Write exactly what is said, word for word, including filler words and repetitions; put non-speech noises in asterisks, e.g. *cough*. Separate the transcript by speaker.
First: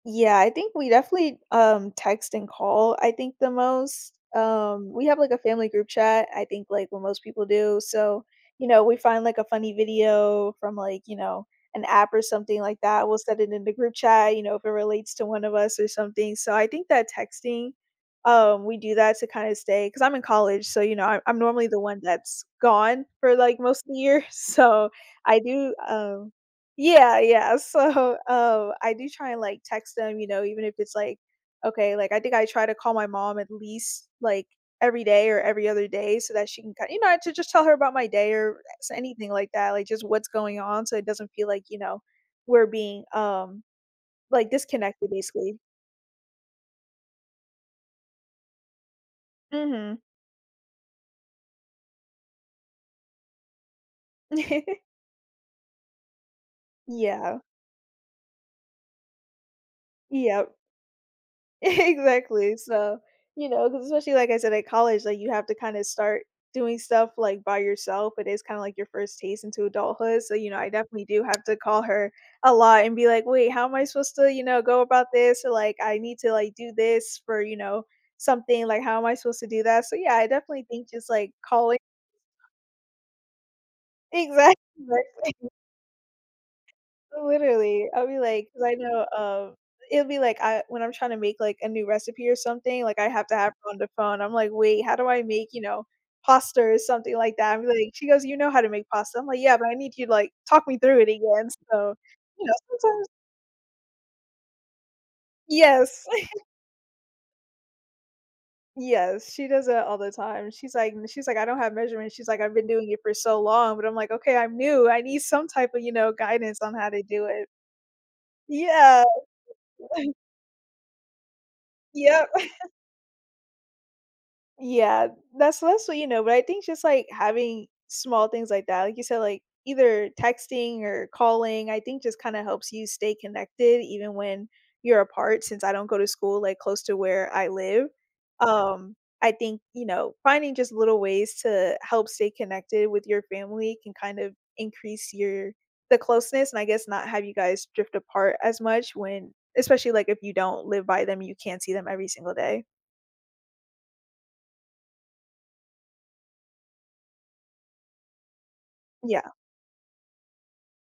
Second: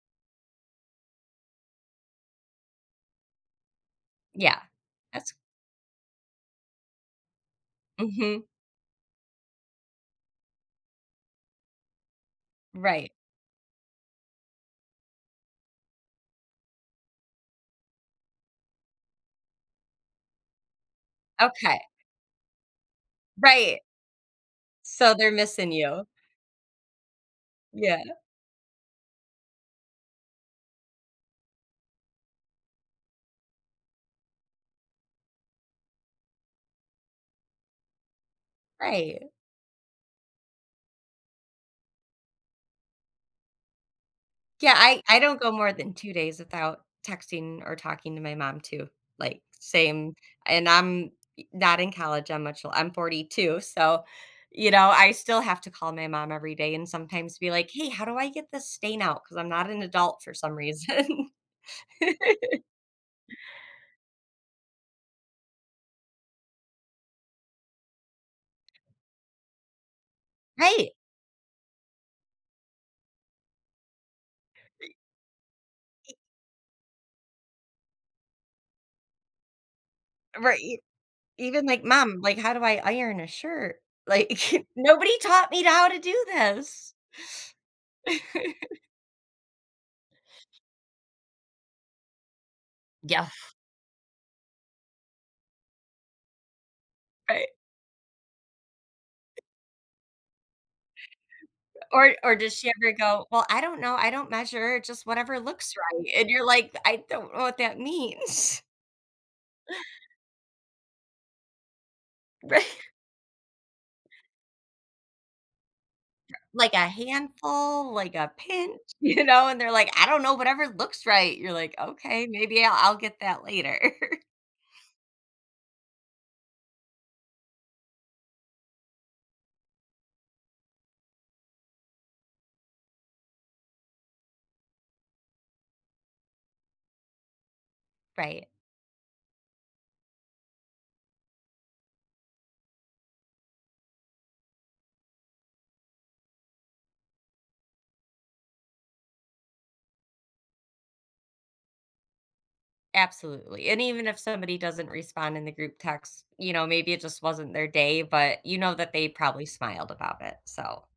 Speaker 1: Yeah, I think we definitely, um, text and call, I think the most,
Speaker 2: Yeah.
Speaker 1: um we have, like,
Speaker 2: That's
Speaker 1: a family group chat, I think, like, what most people do. So,
Speaker 2: Mhm.
Speaker 1: you know, we find, like, a funny video from, like, you know, an app or something like that,
Speaker 2: Right.
Speaker 1: we'll set it in the group chat, you know, if it relates to one of us or something. So I think that texting, um, we do that to kinda stay 'cause I'm in college, so, you know, I I'm normally the
Speaker 2: Okay.
Speaker 1: one that's gone for, like,
Speaker 2: Right.
Speaker 1: most of the year, so,
Speaker 2: So, they're
Speaker 1: I
Speaker 2: missing
Speaker 1: do,
Speaker 2: you.
Speaker 1: um Yeah, yeah.
Speaker 2: Yeah.
Speaker 1: So, um, I do try and, like, text them, you know, even if it's like okay, like, I think I try to call my mom at least, like, every day or every other day so that she can kin you know, to just tell her about my day or s anything
Speaker 2: Right.
Speaker 1: like that, like, just what's going on, so it doesn't feel like, you know, we're being, um, like,
Speaker 2: Yeah, I
Speaker 1: disconnected,
Speaker 2: I don't go
Speaker 1: basically.
Speaker 2: more than two days without texting or talking to my mom, too, like,
Speaker 1: Mhm.
Speaker 2: same. And I'm y not in college, I'm much li I'm forty two so, you
Speaker 1: *chuckles*
Speaker 2: know, I still have to call my mom every day and sometimes
Speaker 1: Yeah.
Speaker 2: be like, "Hey, how do I get this stain out? 'Cause I'm not an adult for some
Speaker 1: Yep.
Speaker 2: reason."
Speaker 1: Exactly.
Speaker 2: *chuckles*
Speaker 1: So, you know, 'cause especially, like I said, at college, like, you have to kinda start doing stuff, like, by yourself, it is kinda, like, your first taste into adulthood so, you know, I
Speaker 2: Right.
Speaker 1: definitely do have to call her a lot and be like, "Wait, how am I supposed to, you know, go
Speaker 2: E
Speaker 1: about this?" Or like, "I need to, like, do this for, you know, something, like, how am I supposed to do that?" So, yeah, I
Speaker 2: Uh, right,
Speaker 1: definitely
Speaker 2: e
Speaker 1: think just, like,
Speaker 2: even
Speaker 1: callin
Speaker 2: like, "Mom, like, how do I iron a shirt?"
Speaker 1: Exactly,
Speaker 2: Like, nobody
Speaker 1: li *chuckles*
Speaker 2: taught me to how to do this.
Speaker 1: Literally. I'll be like 'cause I
Speaker 2: *chuckles*
Speaker 1: know, um, it'll be, like, I when I'm trying to make, like, a new recipe or something, like, I
Speaker 2: Yeah,
Speaker 1: have to have
Speaker 2: f
Speaker 1: her on the phone, I'm like, "Wait, how do I make, you know, pasta or something like
Speaker 2: Right.
Speaker 1: that?" I'm like she goes, "You know how to make pasta." I'm, like, "Yeah, but I need you, like talk me through it again." So,
Speaker 2: Or or,
Speaker 1: you
Speaker 2: does
Speaker 1: know,
Speaker 2: she ever
Speaker 1: sometimes
Speaker 2: go, "Well, I don't know, I don't measure, just whatever looks
Speaker 1: Yes.
Speaker 2: right." And
Speaker 1: *chuckles*
Speaker 2: you're like, "Th I don't know what that means."
Speaker 1: Yes, she does it all the time, she's like m she's like, "I don't have measurements." She's like, "I've been
Speaker 2: Righ
Speaker 1: doing it for so long." But I'm like, "Okay, I'm new. I need some type of, you know, guidance
Speaker 2: Like
Speaker 1: on
Speaker 2: a
Speaker 1: how to do it."
Speaker 2: handful, like a pinch,
Speaker 1: Yeah.
Speaker 2: you know? And they're like, "I
Speaker 1: *chuckles*
Speaker 2: don't know, whatever looks right." You're like, "Okay,
Speaker 1: Yep.
Speaker 2: maybe I
Speaker 1: *chuckles*
Speaker 2: I'll get that later." *chuckles*
Speaker 1: Yeah. That's mostly you know, but I think just, like, having small things like that, like you said, like, either texting or calling, I think just kinda helps you stay connected even when you're apart since I don't go to school, like, close to where I live.
Speaker 2: Right.
Speaker 1: Um, I think, you know, finding just little ways to help stay connected with your family can kind of increase your the closeness and I guess not have you guys drift apart as much when especially, like, if you don't live by them, you can't see them every single day.
Speaker 2: Absolutely. And even if somebody doesn't respond in the group text, you know, maybe it just wasn't their day, but you know that they
Speaker 1: Yeah.
Speaker 2: probably smiled about it. So